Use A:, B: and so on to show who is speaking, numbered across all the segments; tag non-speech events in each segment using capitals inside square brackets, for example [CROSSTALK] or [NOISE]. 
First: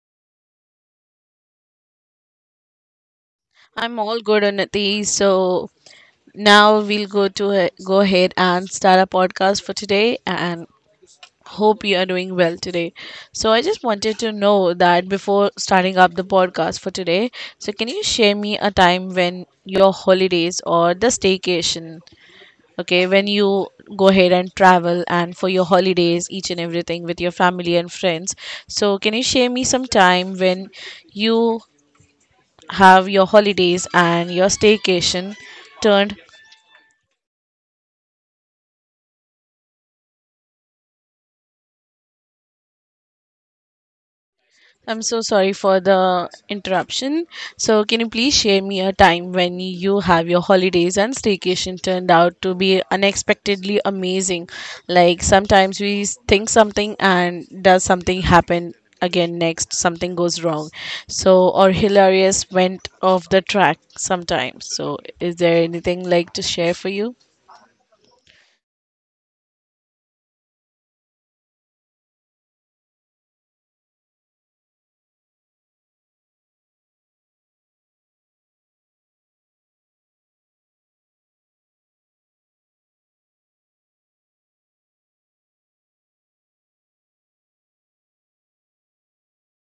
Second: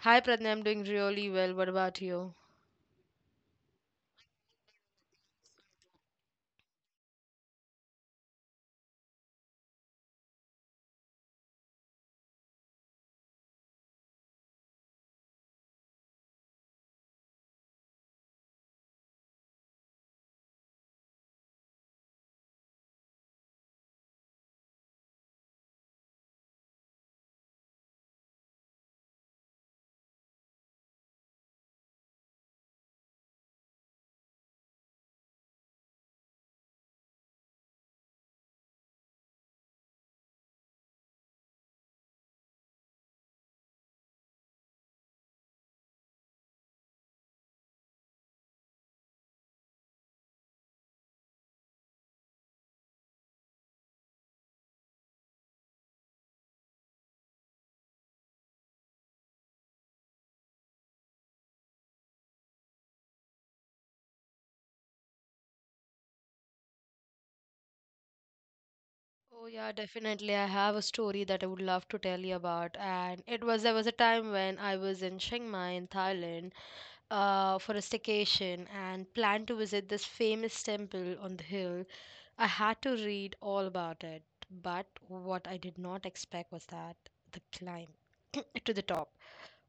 A: Hi Pradna, I'm doing really well. What about you?
B: I'm all good, Anadi. So, now we'll go ahead and start a podcast for today and hope you are doing well today. So, I just wanted to know that before starting up the podcast for today, so can you share me a time when your holidays or the staycation? Okay, when you go ahead and travel and for your holidays each and everything with your family and friends, so can you share me some time when you have your holidays and your staycation turned. I'm so sorry for the interruption. So, can you please share me a time when you have your holidays and staycation turned out to be unexpectedly amazing? Like sometimes we think something and does something happen again next, something goes wrong. So, or hilarious went off the track sometimes. So, is there anything like to share for you?
A: Oh yeah, definitely. I have a story that I would love to tell you about. And it was there was a time when I was in Chiang Mai in Thailand for a staycation and planned to visit this famous temple on the hill. I had to read all about it, but what I did not expect was that the climb [CLEARS THROAT] to the top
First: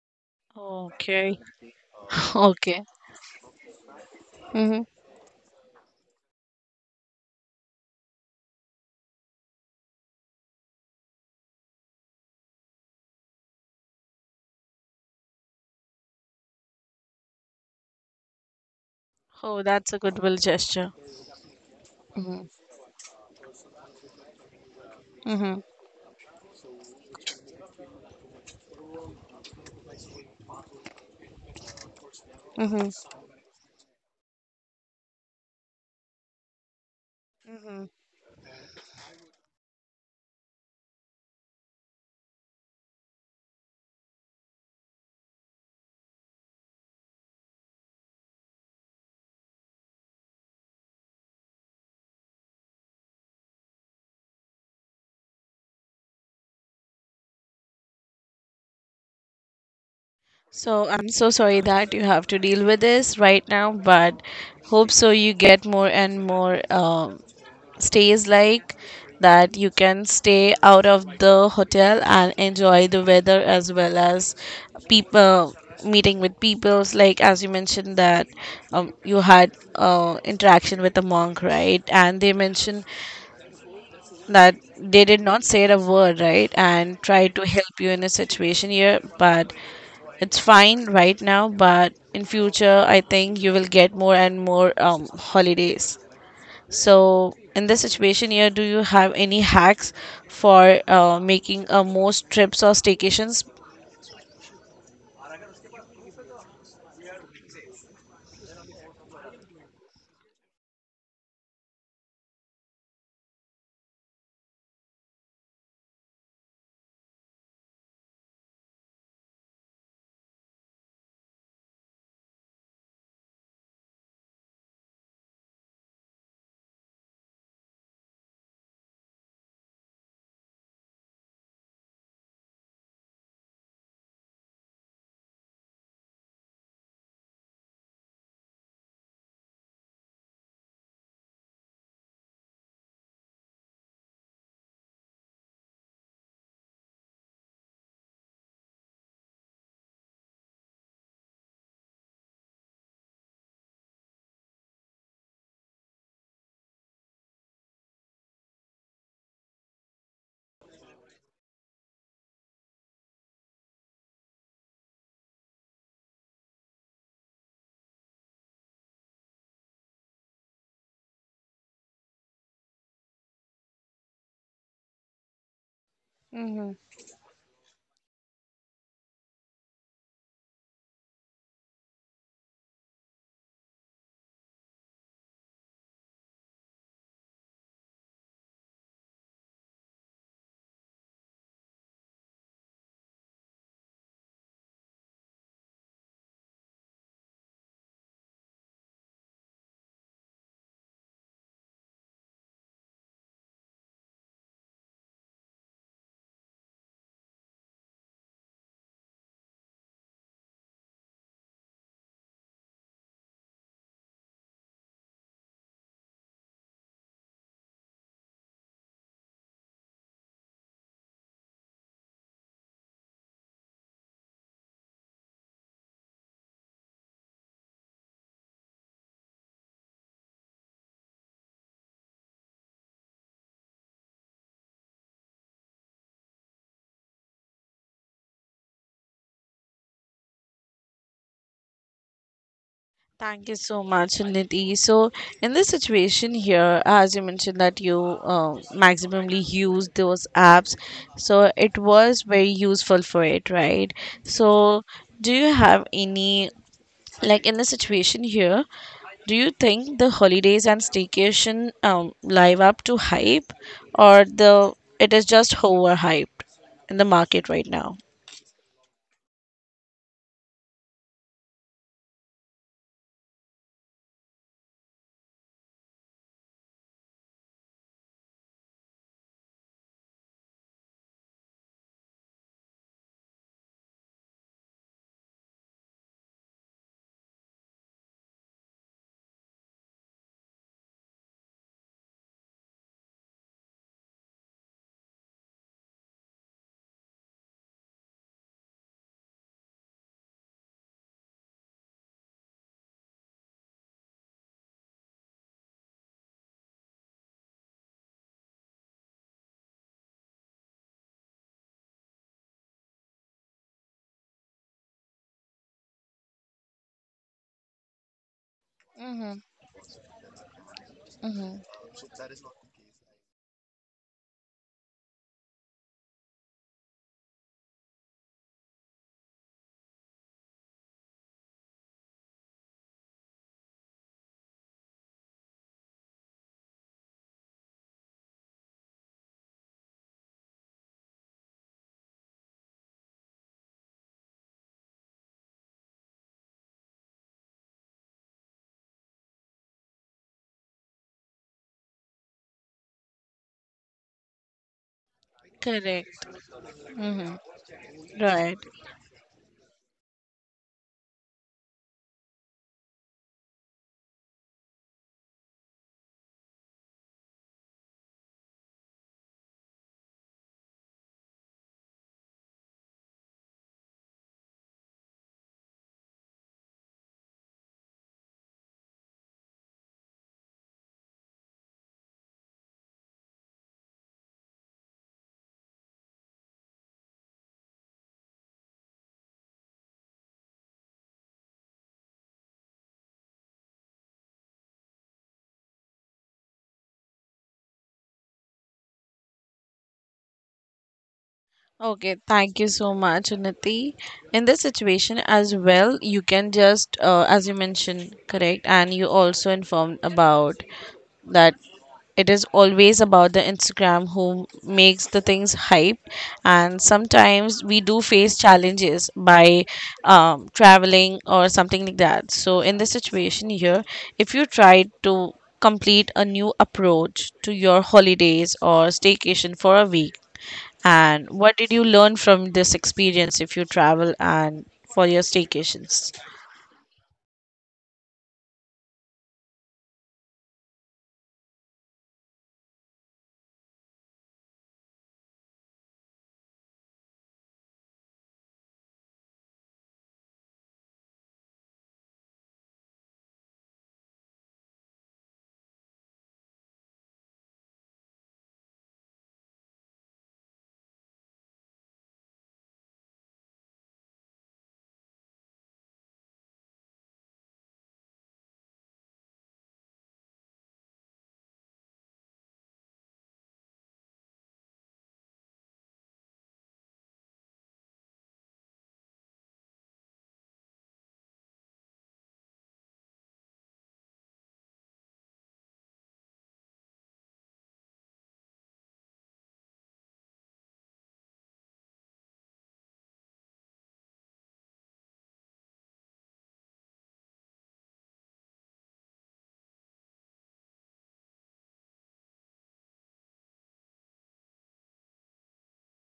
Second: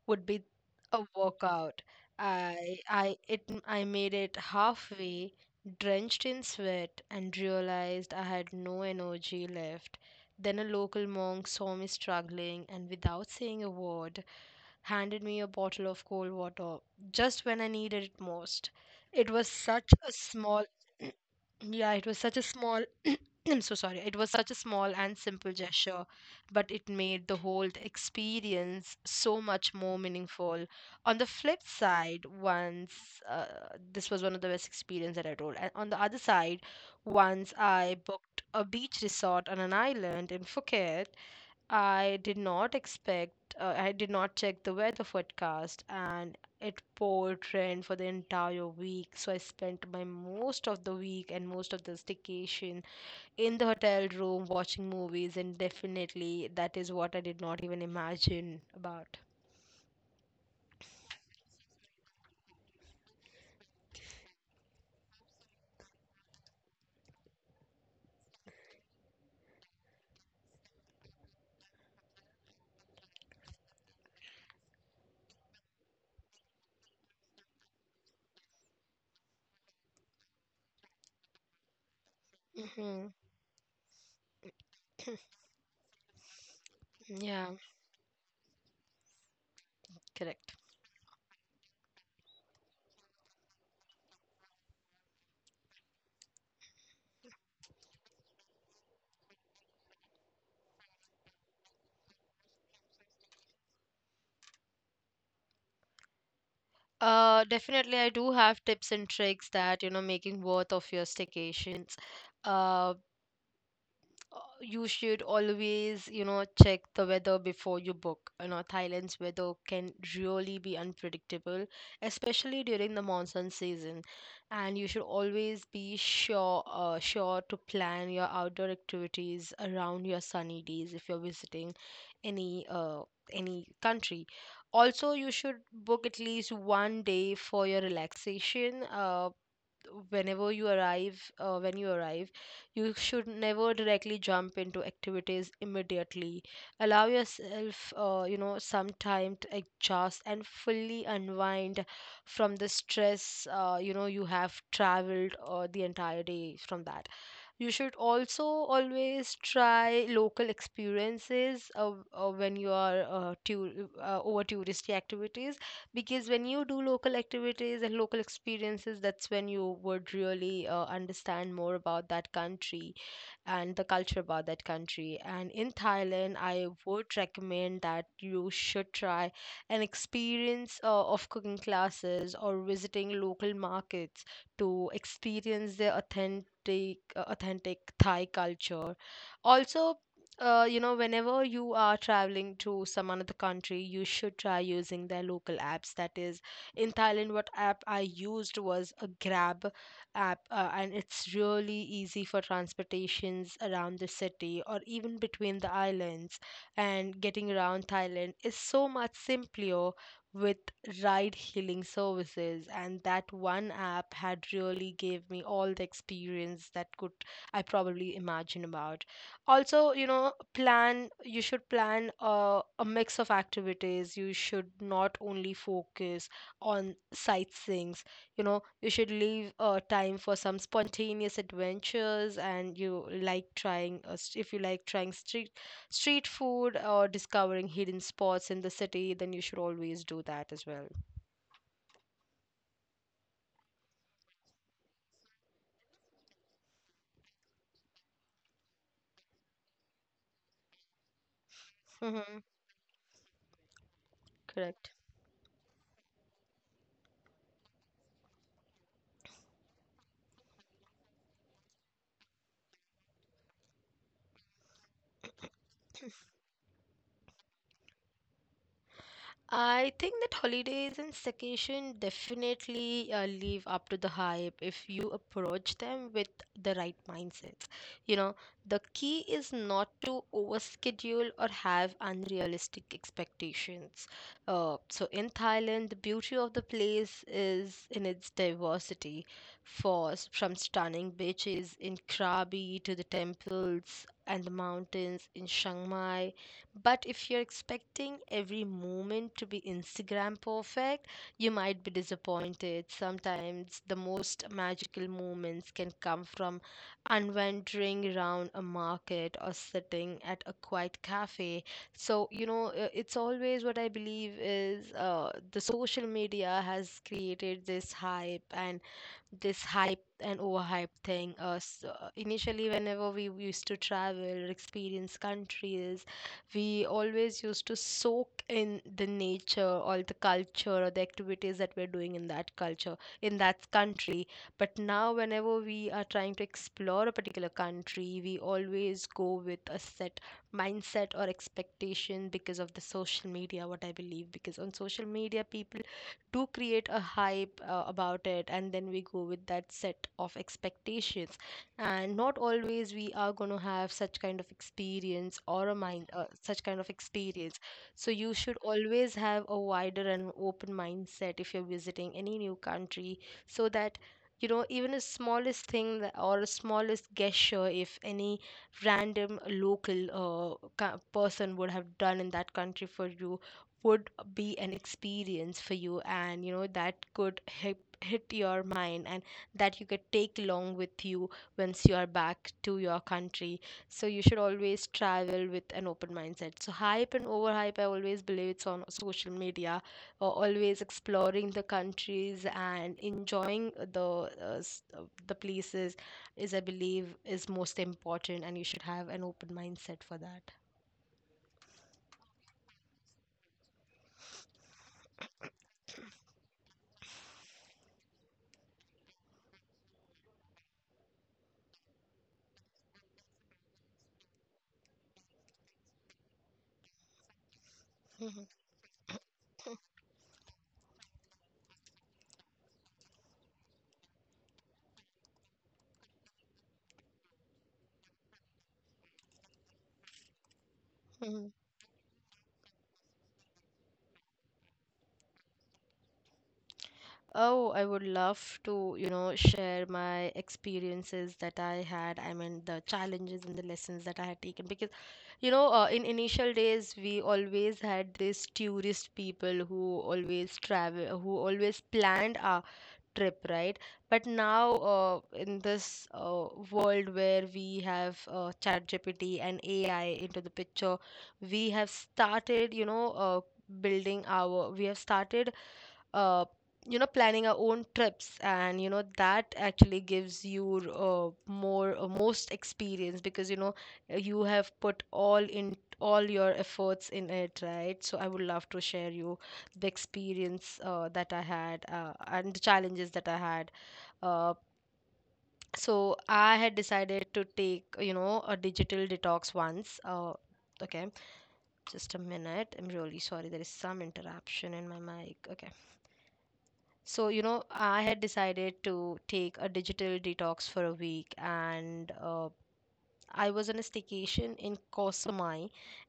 A: would be a
B: Okay.
A: workout.
B: [LAUGHS]
A: I
B: Okay.
A: I it I made it
B: Hmm.
A: halfway, drenched in sweat, and realized I had no energy left. Then a local monk saw me struggling and, without saying a word, handed me a bottle of cold water just when I needed it most. It was
B: Oh,
A: such
B: that's a
A: a
B: goodwill
A: small
B: gesture.
A: [CLEARS THROAT] yeah, it was such a small [CLEARS THROAT] I'm so sorry. It was such a small and simple
B: Hmm.
A: gesture, but it made the whole experience so much more meaningful. On the flip side,
B: Hmm.
A: once this was one of the best experience that I told. And on the other side, once I booked a beach resort on an island in Phuket, I did not expect, I did not check the weather forecast, and it poured rain for the entire week. So I spent my most of the week and most of the staycation in the hotel room watching movies, and definitely that is what I did not even imagine about.
B: So I'm so sorry that you have to deal with this right now, but hope so you get more and more stays like that you can stay out of the hotel and enjoy the weather as well as people, meeting with peoples like as you mentioned that you had interaction with a monk, right? And they mentioned
A: Mm-hmm.
B: that they did not say a word, right, and tried to
A: Yeah,
B: help you in a situation here, but it's
A: correct.
B: fine right now. But in future, I think you will get more and more holidays. So in this situation here, do you have any hacks for making most trips or staycations?
A: Definitely, I do have tips and tricks that you know making worth of your staycations. Uh. You should always, you know, check the weather before you book. You know, Thailand's weather can really be unpredictable, especially during the monsoon season. And you should always be sure, sure to plan your outdoor activities around your sunny days if you're visiting any, uh, any country. Also, you should book at least one day for your relaxation. When you arrive you should never directly jump into activities immediately. Allow yourself, you know, some time to adjust and fully unwind from the stress, you know, you have traveled the entire day from that. You should also always try local experiences when you are over touristy activities, because when you do local activities and local experiences that's when you would really understand more about that country and the culture about that country. And in Thailand, I
B: Hmm.
A: would recommend that you should try an experience of cooking classes or visiting local markets to experience the authentic authentic Thai culture. Also, you know, whenever you are traveling to some another country, you should try using their local apps. That is, in Thailand, what app I used was a Grab app, and it's really easy for transportations around the city or even between the islands, and getting around Thailand is so much simpler with ride hailing services, and that one app had really gave me all the experience that could I probably imagine about. Also, you know, plan you should plan a mix of activities. You should not only focus on sightseeing. You know, you should leave time for some spontaneous adventures, and you like trying if you like trying street food or discovering hidden spots in the city, then you should always do that as well.
B: Thank you so much, Nidhi. So, in this situation here, as you mentioned that you uh, maximally use those apps, so it was
A: Hmm.
B: very useful for it, right? So,
A: Correct.
B: do you have any, like in the situation here? Do you think the holidays and staycation live up to hype, or the it is just overhyped in the market right now?
A: I think that holidays and staycation definitely live up to the hype if you approach them with the right mindset. You know, the key is not to overschedule or have unrealistic expectations. So in Thailand, the beauty of the place is in its diversity, for from stunning beaches in Krabi to the temples and the mountains in Chiang Mai. But if you're expecting every moment to be Instagram perfect, you might be disappointed. Sometimes the most magical moments can come from unwandering around a market or sitting at a quiet cafe. So, you know, it's always what I believe is the social media has created this hype and
B: Mm-hmm.
A: overhype thing. So initially, whenever we used to travel, experience countries, we always used to soak in the nature or the culture or the activities that we're doing in that culture, in that country. But now, whenever we are trying to explore a particular country, we always go with a set mindset or expectation because of the social media, what I believe. Because on social media, people do create a hype about it, and then we go with that set of expectations, and not always we are going to have such kind of experience or a mind
B: Correct.
A: such kind of experience. So you should
B: Right.
A: always have a wider and open mindset if you're visiting any new country, so that, you know, even a smallest thing that, or a smallest gesture if any random local person would have done in that country for you would be an experience for you, and you know that could hit your mind, and that you could take along with you once you are back to your country. So you should always travel with an open mindset. So hype and overhype, I always believe it's on social media, or always exploring the countries and enjoying the the places is, I believe, is most important, and you should have an open mindset for that.
B: Okay. Thank you so much, Unnati. In this situation as well, you can just, as you mentioned, correct, and you also informed about that it is always about the Instagram who makes the things hype. And sometimes we do face challenges by traveling or something like that. So, in this situation here, if you try to complete a new approach to your holidays or staycation for a week,
A: [LAUGHS]
B: and
A: Hmm.
B: what did you learn from this experience if you travel and for your staycations?
A: Oh, I would love to, you know, share my experiences that I had. I mean, the challenges and the lessons that I had taken. Because, you know, in initial days, we always had these tourist people who always travel, who always planned our trip, right? But now, in this world where we have chat and AI into the picture, we have started, you know, building our we have started, uh, you know, planning our own trips, and you know that actually gives you more most experience, because you know you have put all in all your efforts in it, right? So I would love to share you the experience that I had and the challenges that I had. Uh, so I had decided to take, you know, a digital detox once. Okay, just a minute. I'm really sorry. There is some interruption in my mic. Okay. So, you know, I had decided to take a digital detox for a week, and I was on a staycation in Koh Samui,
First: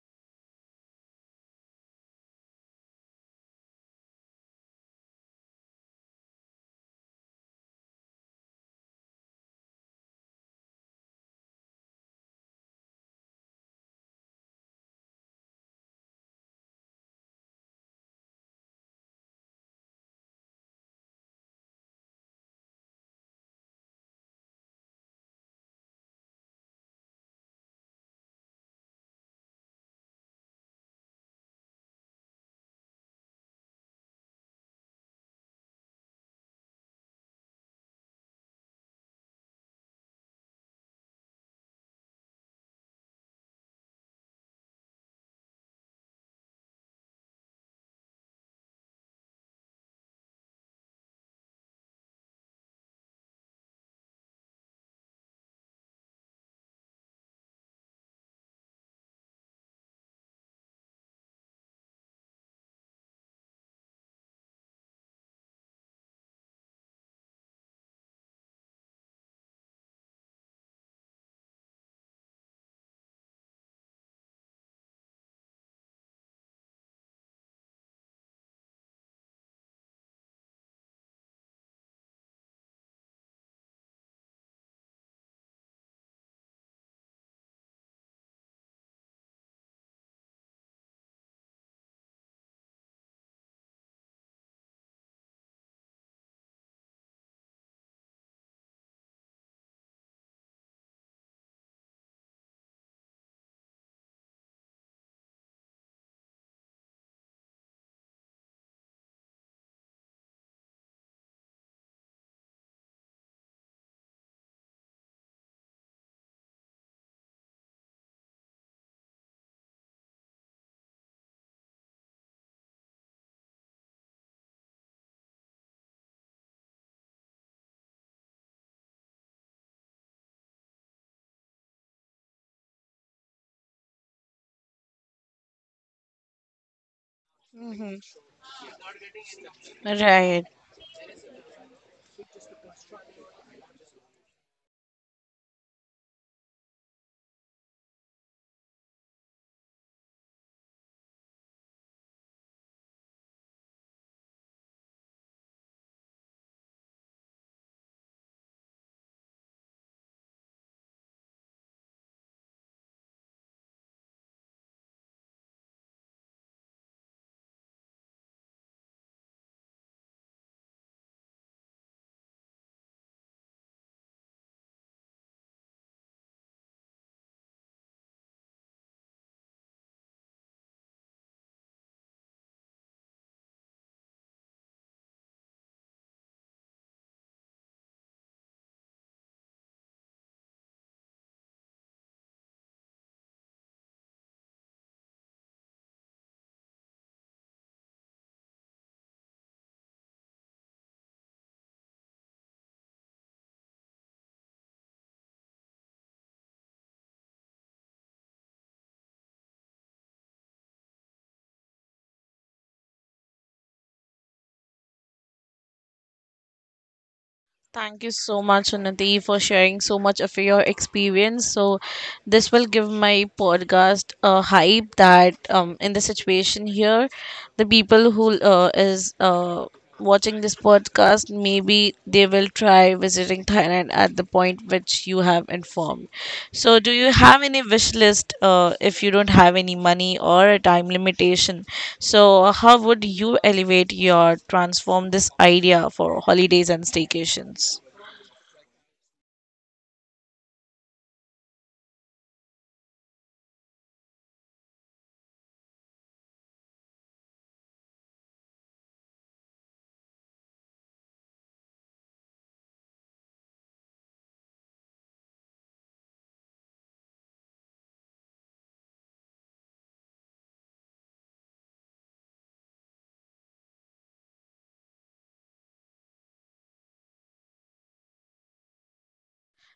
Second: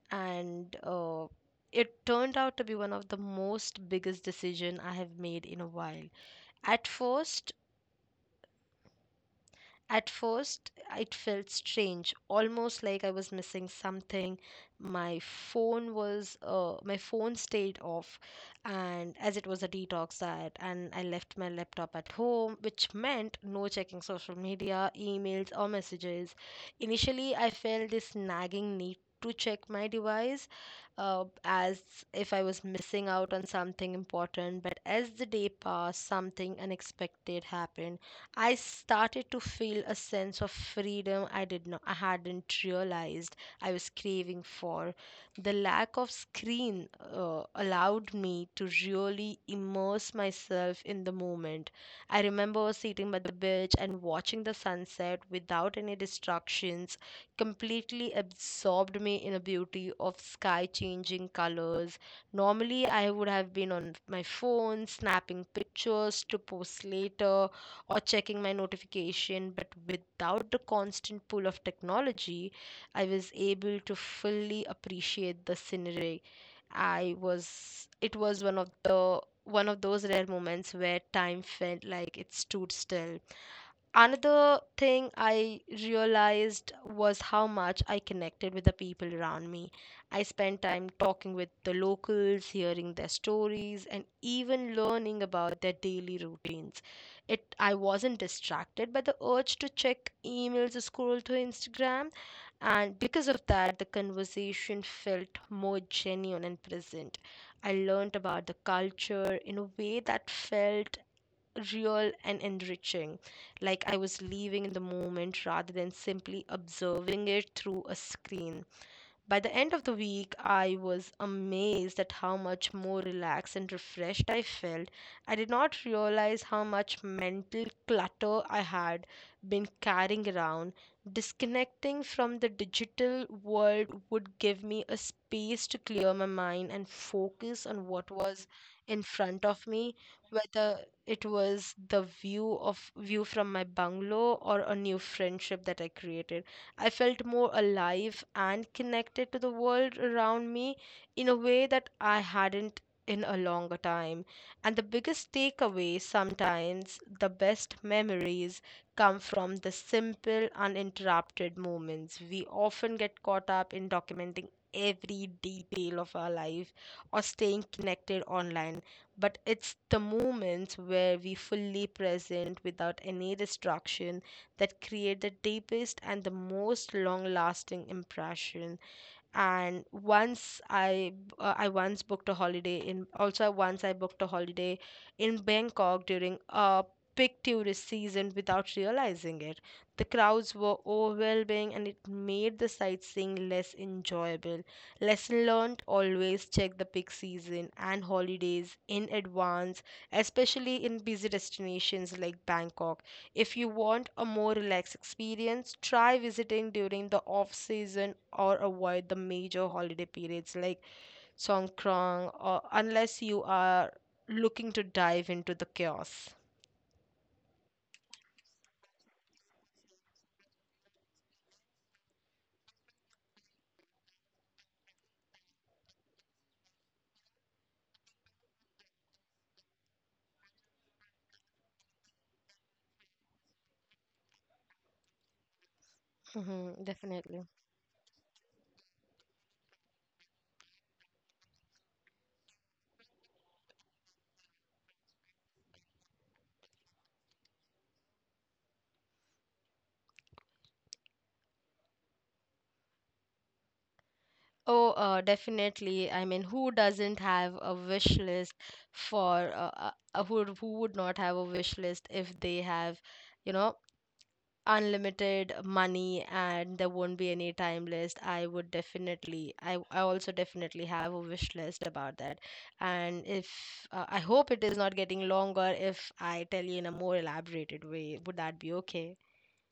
A: and it turned out to be one of the most biggest decision I have made in a while. At first, at first, it felt strange, almost like I was missing something. My phone stayed off, and as it was a detox diet, and I left my laptop at home, which meant no checking social media, emails, or messages. Initially, I felt this nagging need to check my device, as if I was missing out on something important. But as the day passed, something unexpected happened. I started to feel a sense of freedom I did not I hadn't realized I was craving for. The lack of screen allowed me to really immerse myself in the moment. I remember sitting by the beach and watching the sunset without any distractions, completely absorbed me in the beauty of sky changing colors. Normally I would have been on my phone snapping pictures to post later or checking my notification, but without the constant pull of technology I was able to fully appreciate the scenery. I was it was one of the one of those rare moments where time felt like it stood still. Another thing I realized was how much I connected with the people around me. I spent time talking with the locals, hearing their stories, and even learning about their daily routines. It I wasn't distracted by the urge to check emails or scroll through Instagram. And because of that, the conversation felt more genuine and present. I learned about the culture in a way that felt real and enriching, like I was living in the moment rather than simply observing it through a screen. By the end of the week, I was amazed at how much more relaxed and refreshed I felt. I did not realize how much mental clutter I had been carrying around. Disconnecting from the digital world would give me a space to clear my mind and focus on
B: Hmm.
A: what was in front of me,
B: Right.
A: whether it was the view from my bungalow or a new friendship that I created. I felt more alive and connected to the world around me in a way that I hadn't in a longer time. And the biggest takeaway, sometimes the best memories come from the simple, uninterrupted moments. We often get caught up in documenting every detail of our life or staying connected online, but it's the moments where we fully present without any distraction that create the deepest and the most long-lasting impression. And once I once booked a holiday in also Once I booked a holiday in Bangkok during a peak tourist season without realizing it. The crowds were overwhelming and it made the sightseeing less enjoyable. Lesson learned, always check the peak season and holidays in advance, especially in busy destinations like Bangkok. If you want a more relaxed experience, try visiting during the off season or avoid the major holiday periods like Songkrang, or unless you are looking to dive into the chaos.
B: Thank you so much, Unnati, for sharing so much of your experience. So, this will give my podcast a hype that in the situation here, the people who is watching this podcast, maybe they will try by visiting Thailand at the point which you have informed. So,
A: Mm-hmm,
B: do you have
A: definitely.
B: any wish list if you don't have any money or a time limitation? So, how would you elevate your transform this idea for holidays and staycations?
A: Oh, definitely. I mean, who doesn't have a wish list for who would not have a wish list if they have, you know, unlimited money and there won't be any time list. I also definitely have a wish list about that. And if I hope it is not getting longer, if I tell you in a more elaborated way, would that be okay?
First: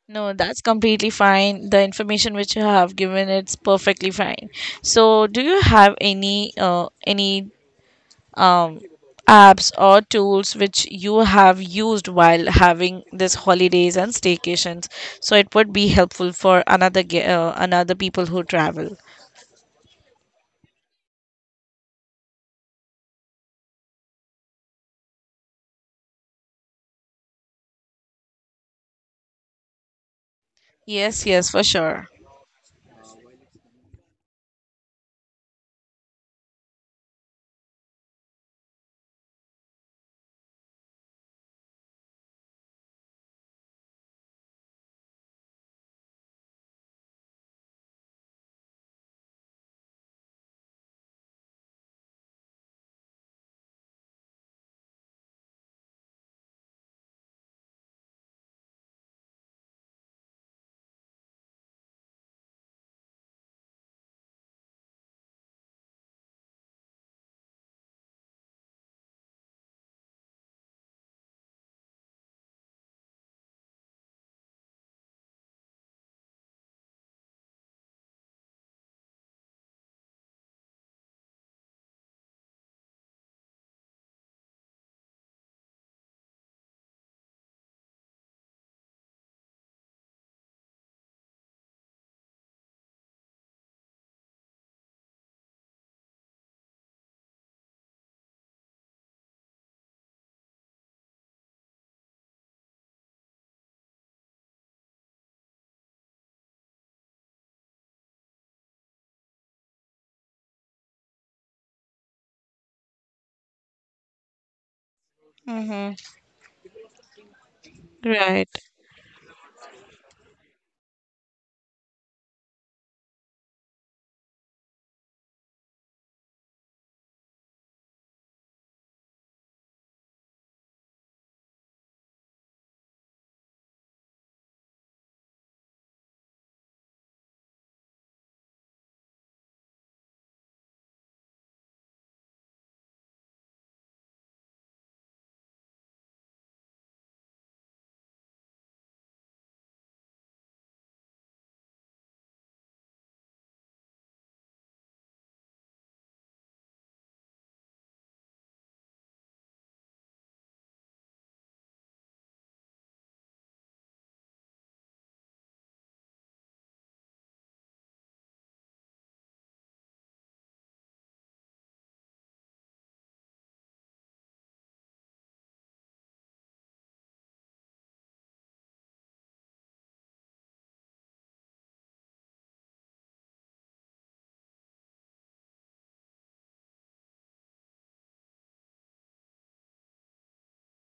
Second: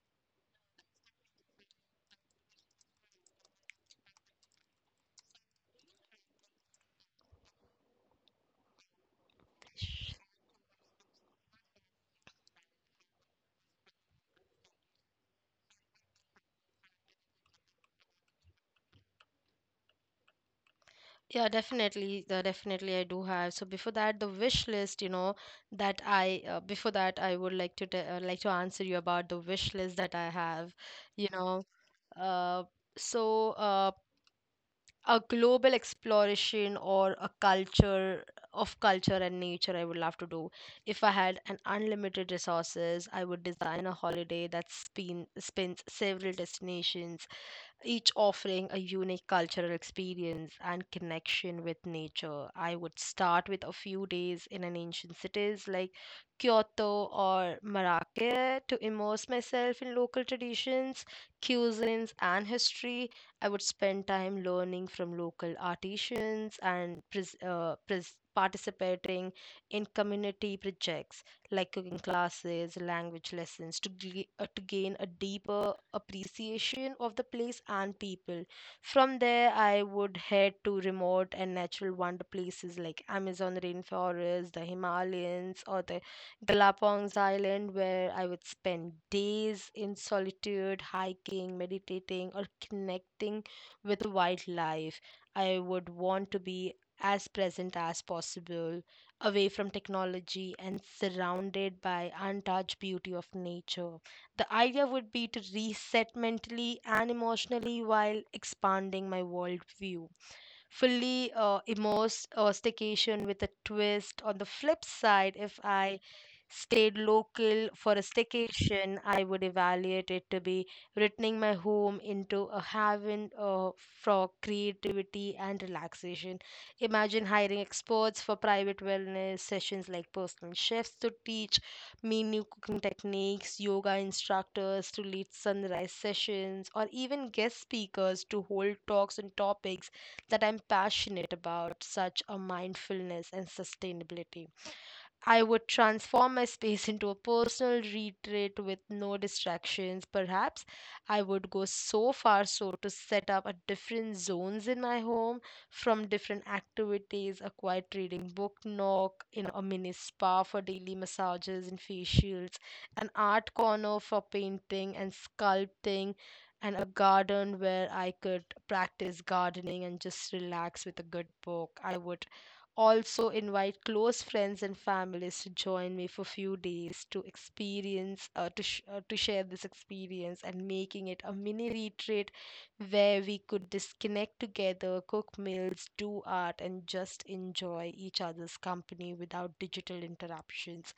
B: No, that's completely fine. The information which you have given, it's perfectly fine. So, do you have any uh, any um, apps or
A: Sh-
B: tools which you have used while having this holidays and staycations, so it would be helpful for another people who travel?
A: yeah, definitely. Definitely I do have. So before that, the wish list, you know, that I before that I would like to like to answer you about the wish list that I have.
B: Yes,
A: You
B: yes, for
A: know,
B: sure.
A: uh, so uh, a global exploration or a culture of culture and nature I would love to do. If I had an unlimited resources, I would design a holiday that spins several destinations, each offering a unique cultural experience and connection with nature. I would start with a few days in an ancient cities like Kyoto or Marrakech to immerse myself in local traditions, cuisines, and history. I would spend time learning from local artisans and participating in community projects like cooking classes, language lessons, to gain a deeper appreciation of the place and people. From there, I would head to remote and natural wonder places like Amazon rainforest, the Himalayas, or the Galapagos Island, where I would spend days in solitude, hiking, meditating, or connecting with wildlife. I would want to be as present as possible, away from technology and surrounded by untouched beauty of nature. The idea would be to reset mentally and emotionally while expanding my worldview. Fully immersed staycation with a twist. On the flip side, if
B: Mm-hmm.
A: I stayed local for a
B: Right.
A: staycation, I would evaluate it to be returning my home into a haven for creativity and relaxation. Imagine hiring experts for private wellness sessions, like personal chefs to teach me new cooking techniques, yoga instructors to lead sunrise sessions, or even guest speakers to hold talks on topics that I'm passionate about, such as mindfulness and sustainability. I would transform my space into a personal retreat with no distractions. Perhaps I would go so far so to set up a different zones in my home from different activities: a quiet reading book nook, you know, a mini spa for daily massages and facials, an art corner for painting and sculpting, and a garden where I could practice gardening and just relax with a good book. I would also invite close friends and families to join me for few days to experience to share this experience and making it a mini retreat, where we could disconnect together, cook meals, do art, and just enjoy each other's company without digital interruptions.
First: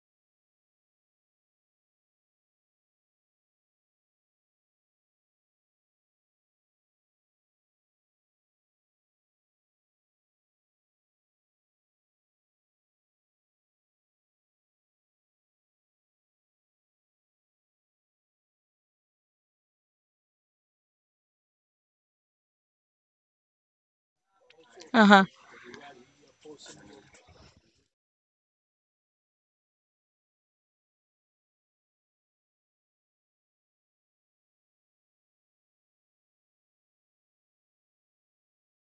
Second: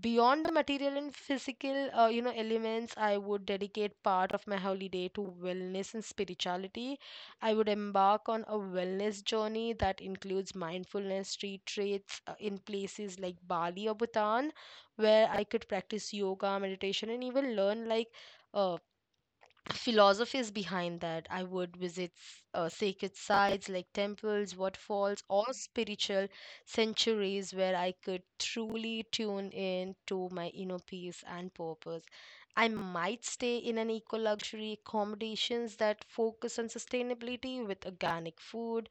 A: Beyond the material and physical you know elements, I would dedicate part of my holiday to wellness and spirituality. I would embark on a wellness journey that includes mindfulness retreats in places like Bali or Bhutan, where I could practice yoga, meditation, and even learn like uh, philosophies behind that. I would visit sacred sites like temples, waterfalls,
B: Uh-huh.
A: or spiritual sanctuaries where I could truly tune in to my inner peace and purpose. I might stay in an eco luxury accommodations that focus on sustainability, with organic food,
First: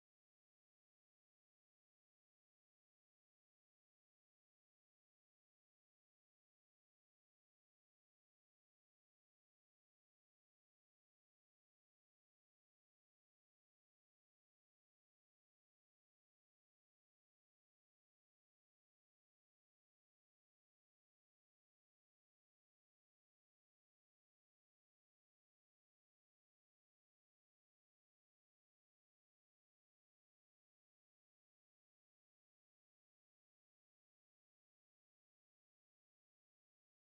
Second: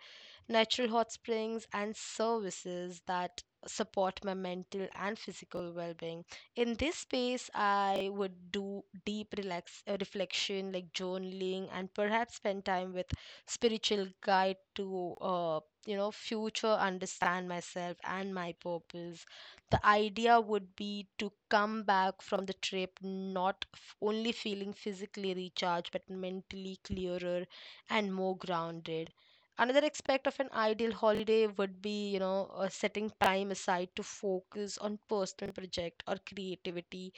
A: natural hot springs, and services that support my mental and physical well being. In this space, I would do deep reflection, like journaling, and perhaps spend time with spiritual guide to, you know, future understand myself and my purpose. The idea would be to come back from the trip not only feeling physically recharged, but mentally clearer and more grounded. Another aspect of an ideal holiday would be, you know, setting time aside to focus on personal project or creativity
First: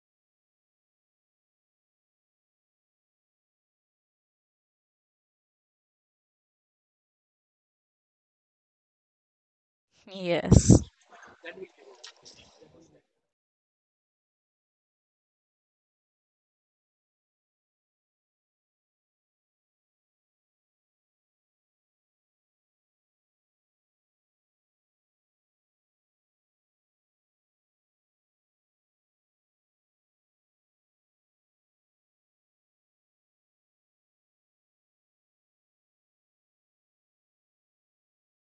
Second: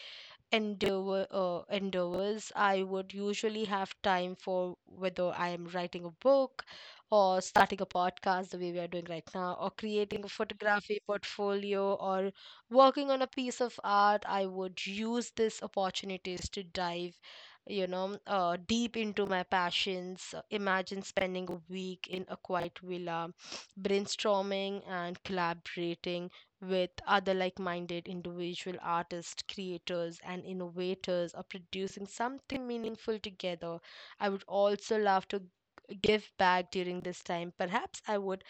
A: endeavors I would usually have time for, whether I am writing a book or starting a podcast the way we are doing right now, or creating a
B: Yes.
A: photography portfolio or working on a piece of art. I would use these opportunities to dive, you know, deep into my passions. Imagine spending a week in a quiet villa, brainstorming and collaborating with other like minded individual artists, creators, and innovators are producing something meaningful together. I would also love to give back during this time. Perhaps I would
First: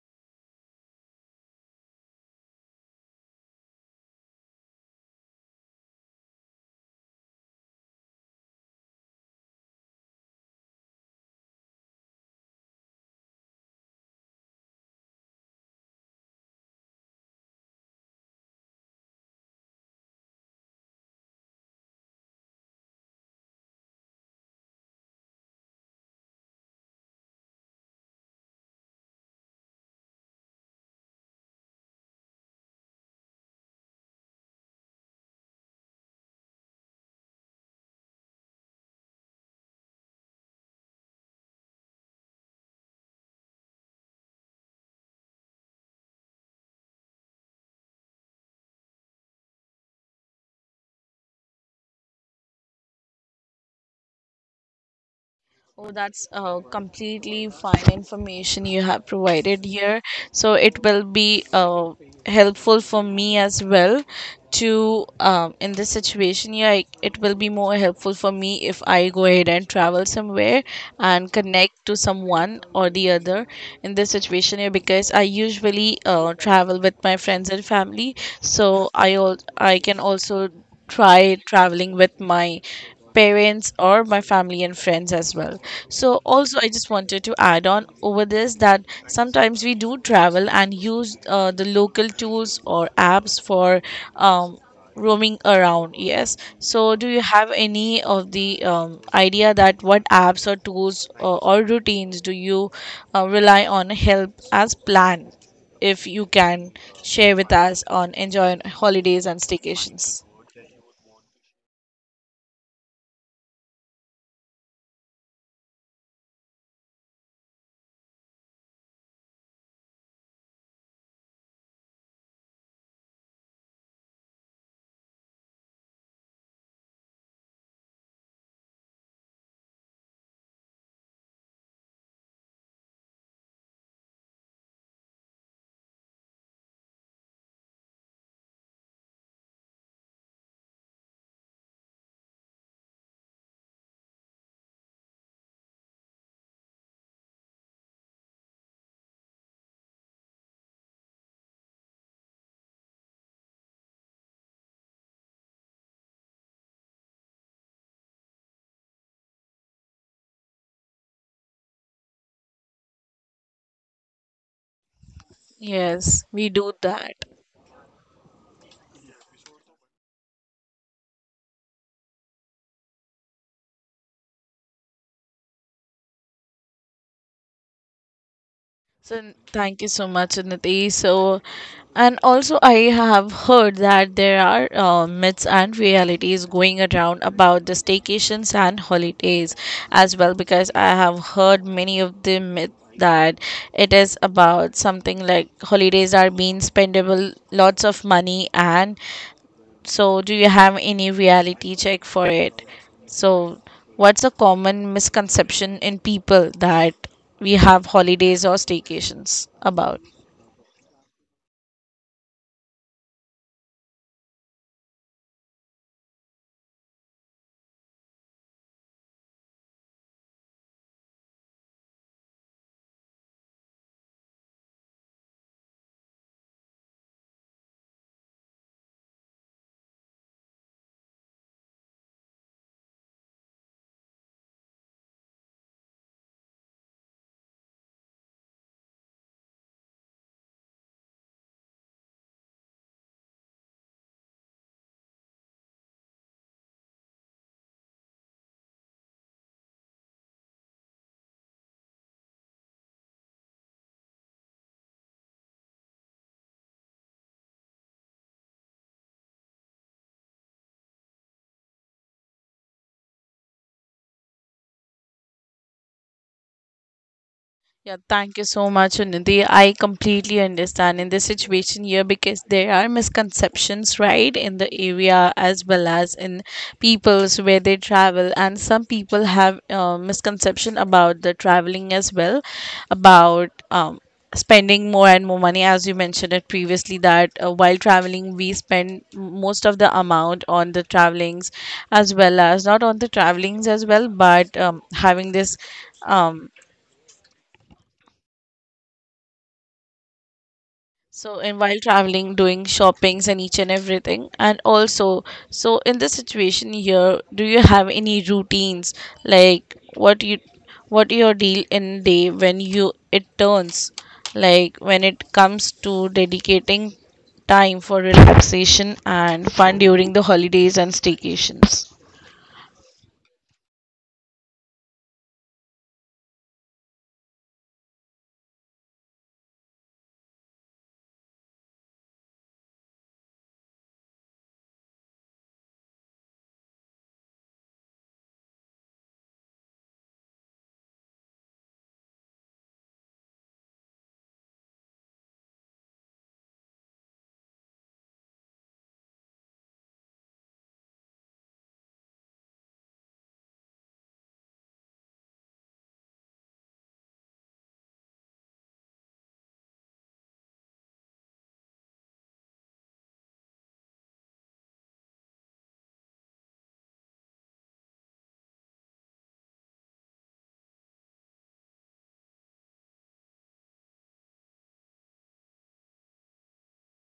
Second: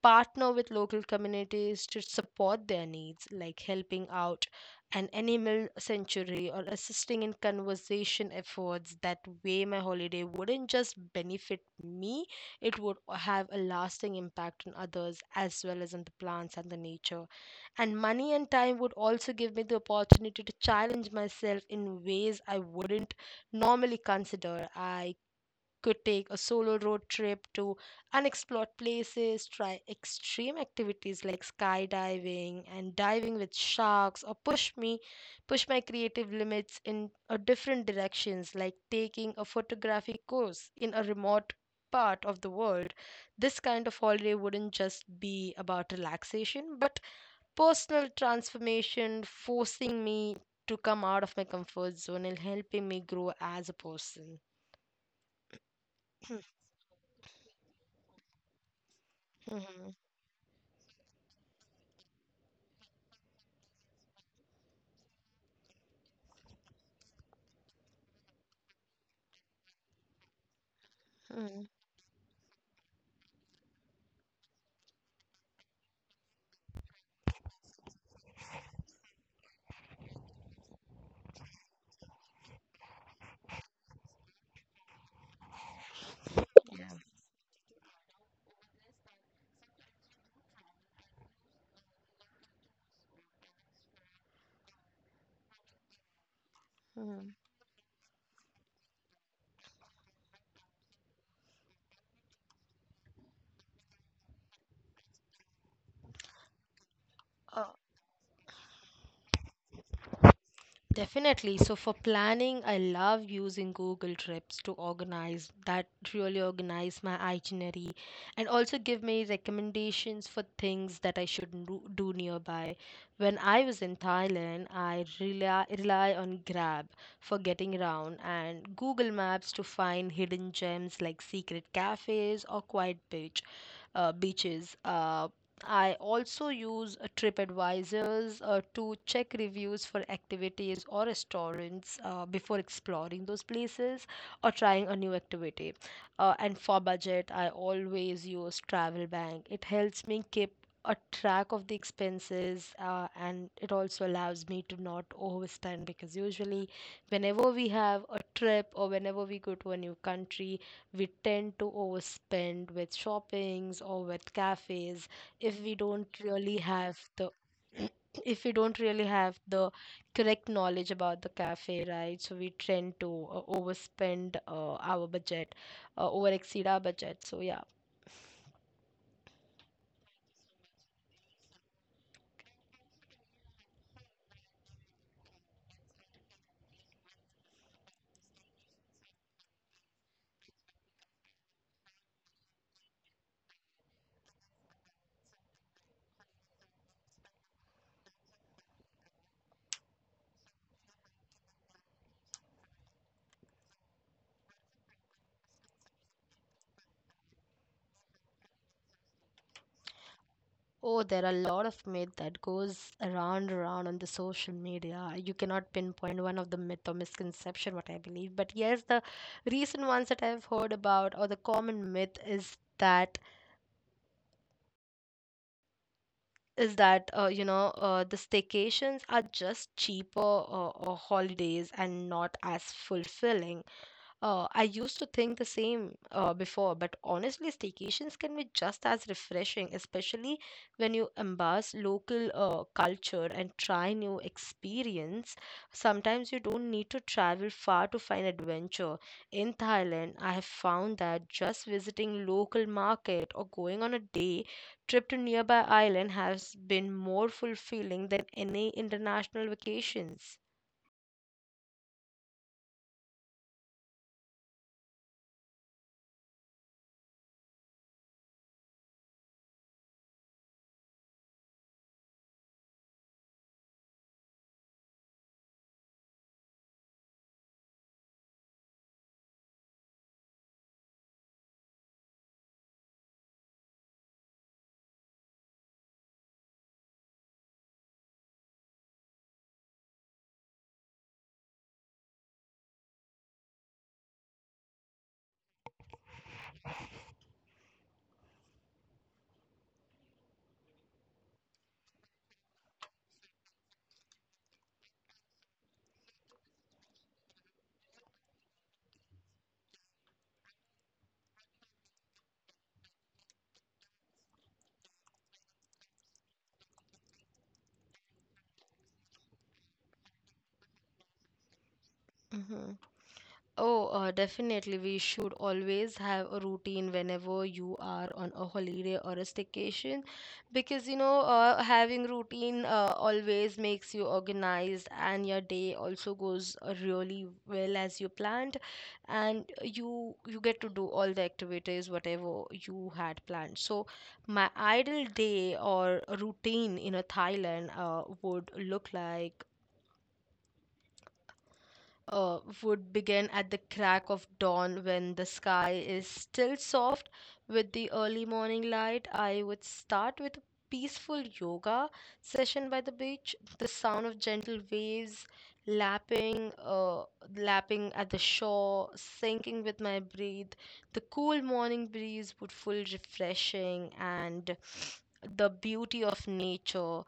A: partner with local communities to support their needs, like helping out an animal sanctuary or assisting in conservation efforts. That way, my holiday wouldn't just benefit me, it would have a lasting impact on others as well as on the plants and the nature. And money and time would also give me the opportunity to challenge myself in ways I wouldn't normally consider. I could take a solo road trip to unexplored places, try extreme activities like skydiving and diving with sharks, or push my creative limits in a different directions, like taking a photography course in a remote part of the world. This kind of holiday wouldn't just be about relaxation, but personal transformation, forcing me to come out of my comfort zone and helping me grow as a person.
B: Oh, that's
A: [CLEARS THROAT]
B: completely fine information you have provided
A: Mhm,
B: here. So it will be helpful for me as well to in this situation here, it will be more helpful for me if I go ahead and travel somewhere and
A: mhm.
B: connect to someone or the other, in this situation here, because I usually travel with my friends and family. So I can also try traveling with my parents or my family and friends as well. So also, I just wanted to add on over this that sometimes we do travel and use the local tools or apps for um, roaming around. Yes, so do you
A: Mhm.
B: have any of the idea that what apps or tools or routines do you rely on help as plan, if you can share with
A: Uh,
B: us on enjoying holidays and staycations?
A: Definitely. So for planning, I love using Google Trips to organize that, really organize my itinerary and also give me recommendations for things that I should do nearby. When I was in Thailand, I rely on Grab for getting around and Google Maps to find hidden gems like secret cafes or quiet beach beaches. I also use TripAdvisors to check reviews for activities or restaurants before exploring those places or trying a new activity. And for budget, I always use Travel Bank. It helps me keep a track of the expenses and it also allows me to not overspend, because usually whenever we have a trip or whenever we go to a new country, we tend to overspend with shoppings or with cafes if we don't
B: Yes, we
A: really
B: do
A: have
B: that.
A: the [CLEARS THROAT] if we don't really have the correct knowledge about the cafe, right? So we tend to overspend our budget, over exceed our budget. So yeah,
B: So thank you so much, Niti. So, and also I have heard that there are myths and realities going around about the staycations and holidays as well, because I have heard many of the myths that it is about something like holidays are being spendable lots of money. And so, do you have any reality check for it? So, what's a common misconception in people that we have holidays or staycations about?
A: oh there are a lot of myth that goes around on the social media. You cannot pinpoint one of the myth or misconception what I believe, but yes, the recent ones that I've heard about or the common myth is that you know the staycations are just cheaper holidays and not as fulfilling. I used to think the same before, but honestly, staycations can be just as refreshing, especially when you embrace local culture and try new experience. Sometimes you don't need to travel far to find adventure. In Thailand, I have found that just visiting local market or going on a day trip to nearby island has been more fulfilling than any international vacations.
B: Yeah, thank you so much, Nidhi. I completely understand in this situation here because there are misconceptions, right, in the area as well as in peoples where they travel, and some people have misconception about the traveling as well, about spending more and more money, as you mentioned it previously that while traveling we spend most of the amount on the travelings as well as not on the travelings as well, but having this um, so, in while traveling, doing shoppings and each and everything, and also, so in this situation here, do you have any routines like what you, what your deal in day when you it turns, like when it comes to dedicating time for relaxation and fun during the holidays and staycations?
A: Mhm. Oh, definitely. We should always have a routine whenever you are on a holiday or a staycation, because you know, having routine always makes you organized and your day also goes really well as you planned, and you get to do all the activities whatever you had planned. So my ideal day or routine in a Thailand would look like would begin at the crack of dawn when the sky is still soft with the early morning light. I would start with a peaceful yoga session by the beach. The sound of gentle waves lapping, uh, lapping at the shore, sinking with my breath. The cool morning breeze would feel refreshing and the beauty of nature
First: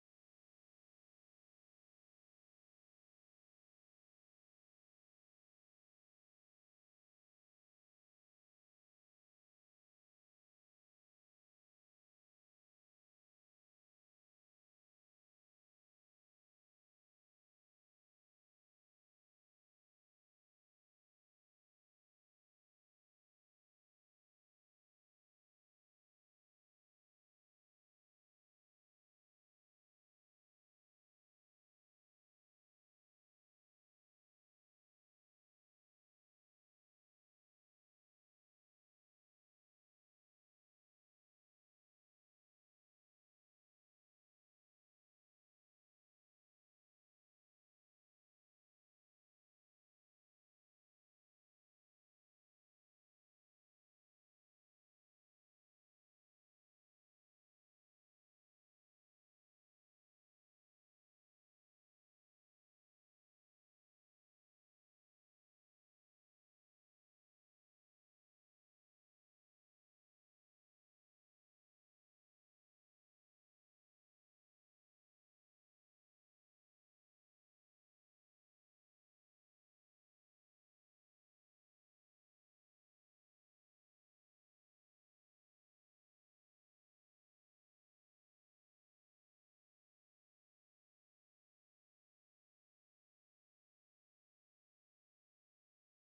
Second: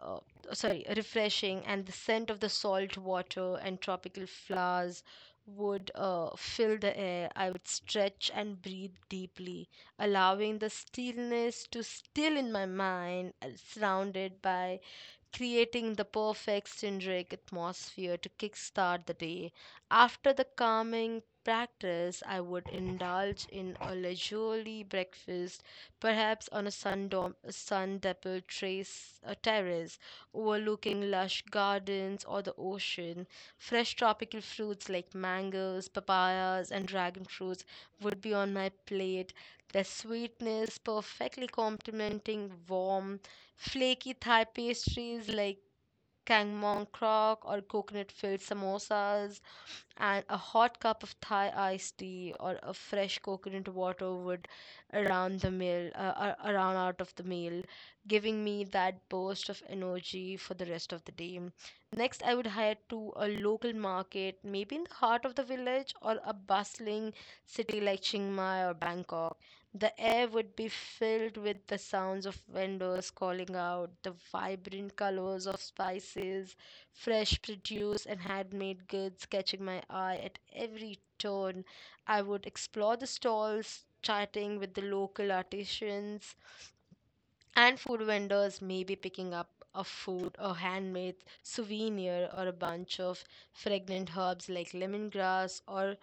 A: uh, sorry, refreshing, and the scent of the salt water and tropical flowers would fill the air. I would stretch and breathe deeply, allowing the stillness to still in my mind, surrounded by, creating the perfect synergic atmosphere to kickstart the day. After the calming practice, I would indulge in a leisurely breakfast, perhaps on a sun-dappled a terrace overlooking lush gardens or the ocean. Fresh tropical fruits like mangoes, papayas, and dragon fruits would be on my plate, their sweetness perfectly complementing warm Flaky Thai pastries like kangmong krok or coconut filled samosas, and a hot cup of Thai iced tea or a fresh coconut water would around the meal around out of the meal, giving me that burst of energy for the rest of the day. Next, I would head to a local market, maybe in the heart of the village or a bustling city like Chiang Mai or Bangkok. The air would be filled with the sounds of vendors calling out, the vibrant colors of spices, fresh produce, and handmade goods catching my eye at every turn. I would explore the stalls, chatting with the local artisans and food vendors, maybe picking up a food, a handmade souvenir, or a bunch of fragrant herbs like lemongrass or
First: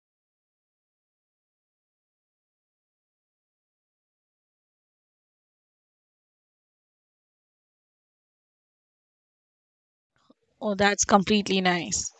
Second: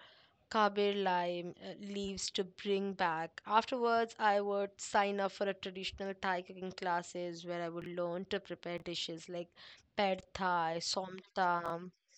A: kaber lime leaves to bring back. Afterwards, I would sign up for a traditional Thai cooking classes where I would learn to prepare dishes like pad
B: Oh,
A: thai,
B: that's
A: som
B: completely
A: tam,
B: nice.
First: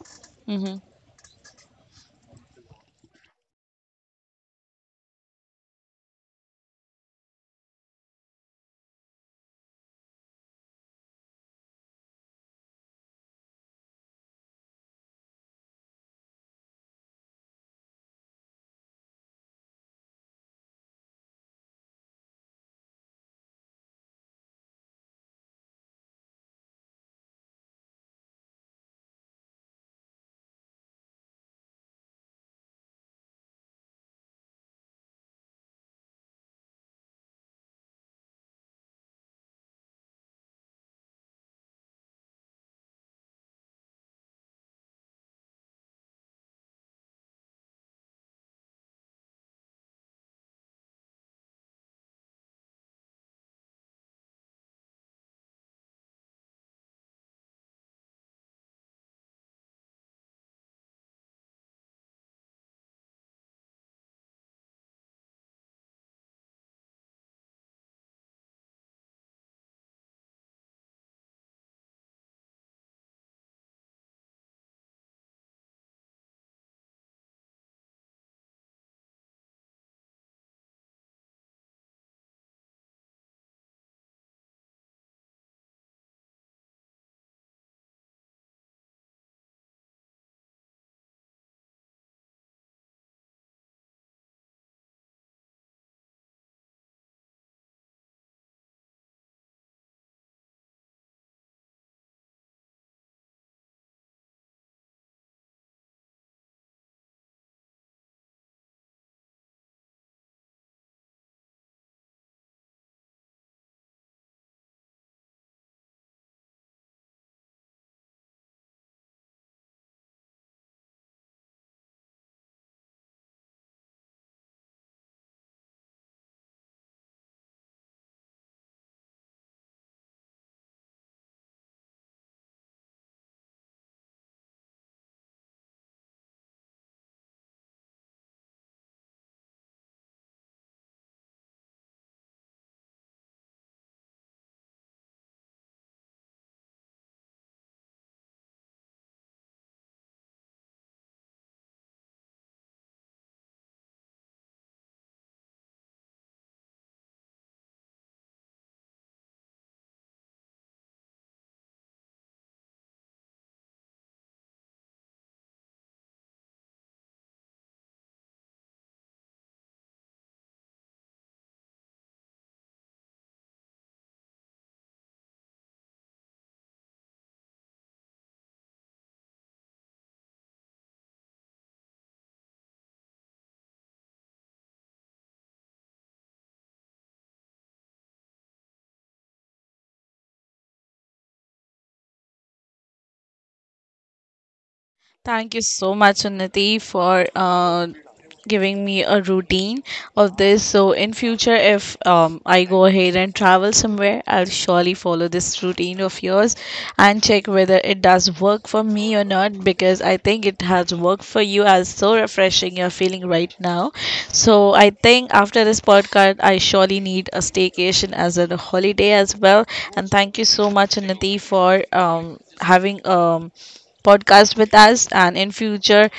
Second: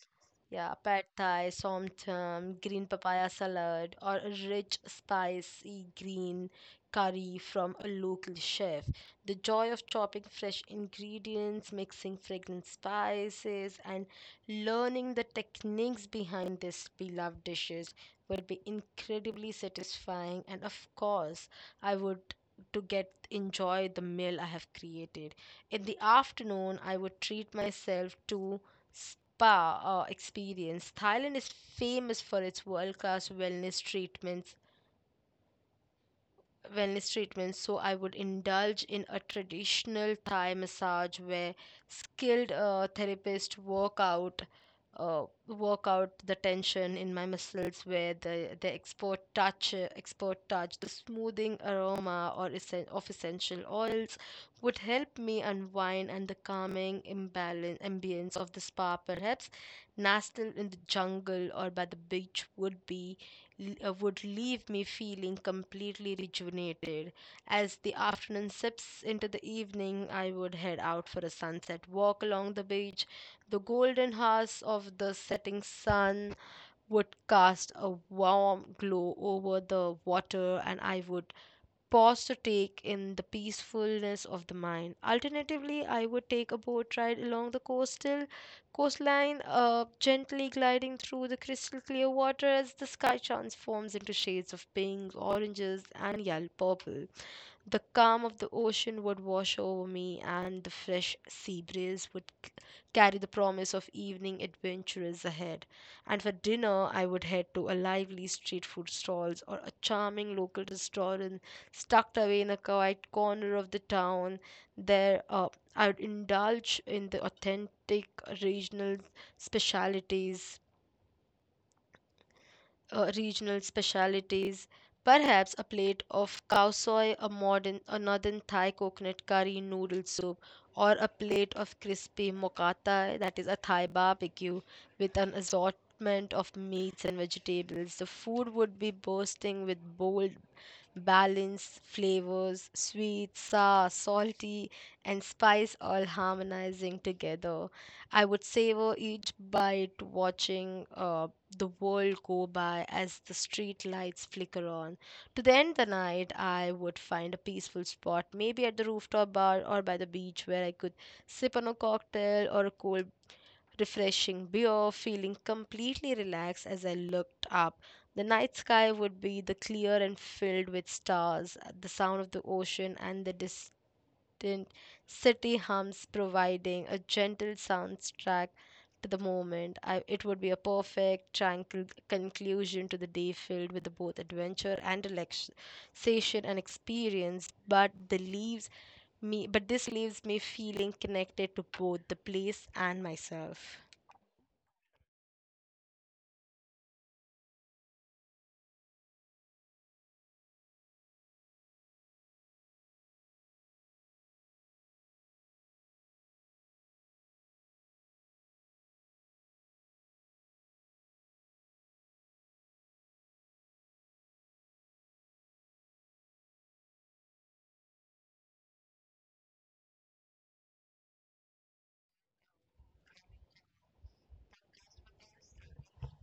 A: yeah,
B: Mm-hmm.
A: pad thai, som chum, green papaya salad, or a rich, spicy green curry from a local chef. The joy of chopping fresh ingredients, mixing fragrant spices, and learning the techniques behind these beloved dishes will be incredibly satisfying. And of course, I would to get enjoy the meal I have created. In the afternoon, I would treat myself to spa experience. Thailand is famous for its world class wellness treatments. So I would indulge in a traditional Thai massage where skilled therapists work out the tension in my muscles where the expert touch the smoothing aroma or essen- of essential oils would help me unwind and the calming imbalance ambience of the spa perhaps nestled in the jungle or by the beach would be would leave me feeling completely rejuvenated. As the afternoon sips into the evening, I would head out for a sunset walk along the beach. The golden hues of the setting sun would cast a warm glow over the water, and I would pause to take in the peacefulness of the mind. Alternatively, I would take a boat ride along the coastal coastline, gently gliding through the crystal clear water as the sky transforms into shades of pink, oranges, and yellow purple. The calm of the ocean would wash over me, and the fresh sea breeze would carry the promise of evening adventures ahead. And for dinner, I would head to a lively street food stalls or a charming local restaurant tucked away in a quiet corner of the town. There, uh, I would indulge in the authentic regional specialities regional specialities, perhaps a plate of cowsoy, a northern Thai coconut curry noodle soup, or a plate of crispy mokkata, that is a Thai barbecue with an assortment of meats and vegetables. The food would be bursting with bold, balanced flavors, sweet, sour, salty, and spice all harmonizing together. I would savor each bite, watching the world go by as the street lights flicker on. To the end the night, I would find a peaceful spot, maybe at the rooftop bar or by the beach, where I could sip on a cocktail or a cold, refreshing beer, feeling completely relaxed as I looked up. The night sky would be the clear and filled with stars, the sound of the ocean, and the distant city hums, providing a gentle soundtrack to the moment. It would be a perfect, tranquil conclusion to the day filled with both adventure and relaxation and experience. But the leaves me, but This leaves me feeling connected to both the place and myself.
B: Thank you so much, Unnati, for giving me a routine of this. So in future, if I go ahead and travel somewhere, I'll surely follow this routine of yours and check whether it does work for me or not. Because I think it has worked for you. As so refreshing you're feeling right now. So I think after this podcast, I surely need a staycation as a holiday as well. And thank you so much, Unnati, for having podcast with us. And in future,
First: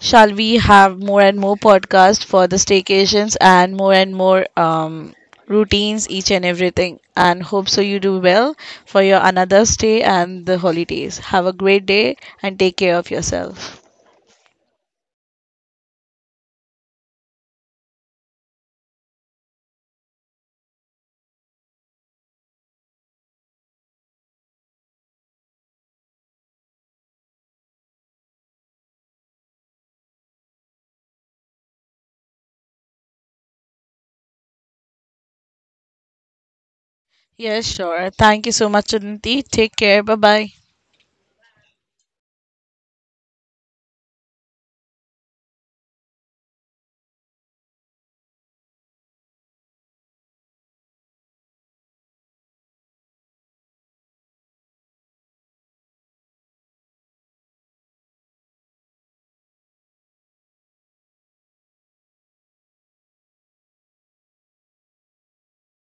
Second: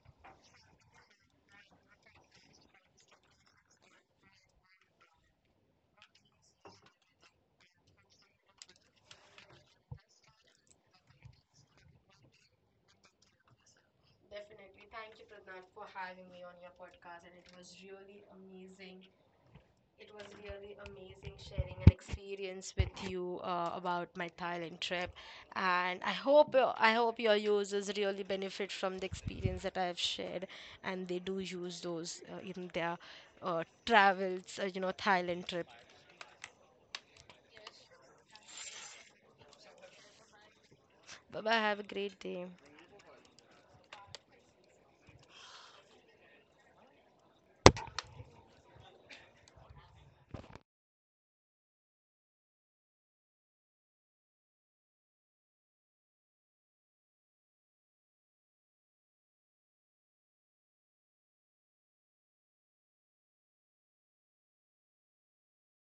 B: shall we have more and more podcasts for the staycations and more routines, each and everything. And hope so you do well for your another stay and the holidays. Have a great day and take care of yourself.
A: Definitely. Thank you, Pradnat, for having me on your podcast. And it was really amazing It was really amazing sharing an experience with you about my Thailand trip, and I hope your users really benefit from the experience that I have shared, and they do use those in their travels, you know, Thailand trip.
B: Yes, sure. Thank you so much, Aditi. Take care. Bye bye.
A: Bye bye. Have a great day.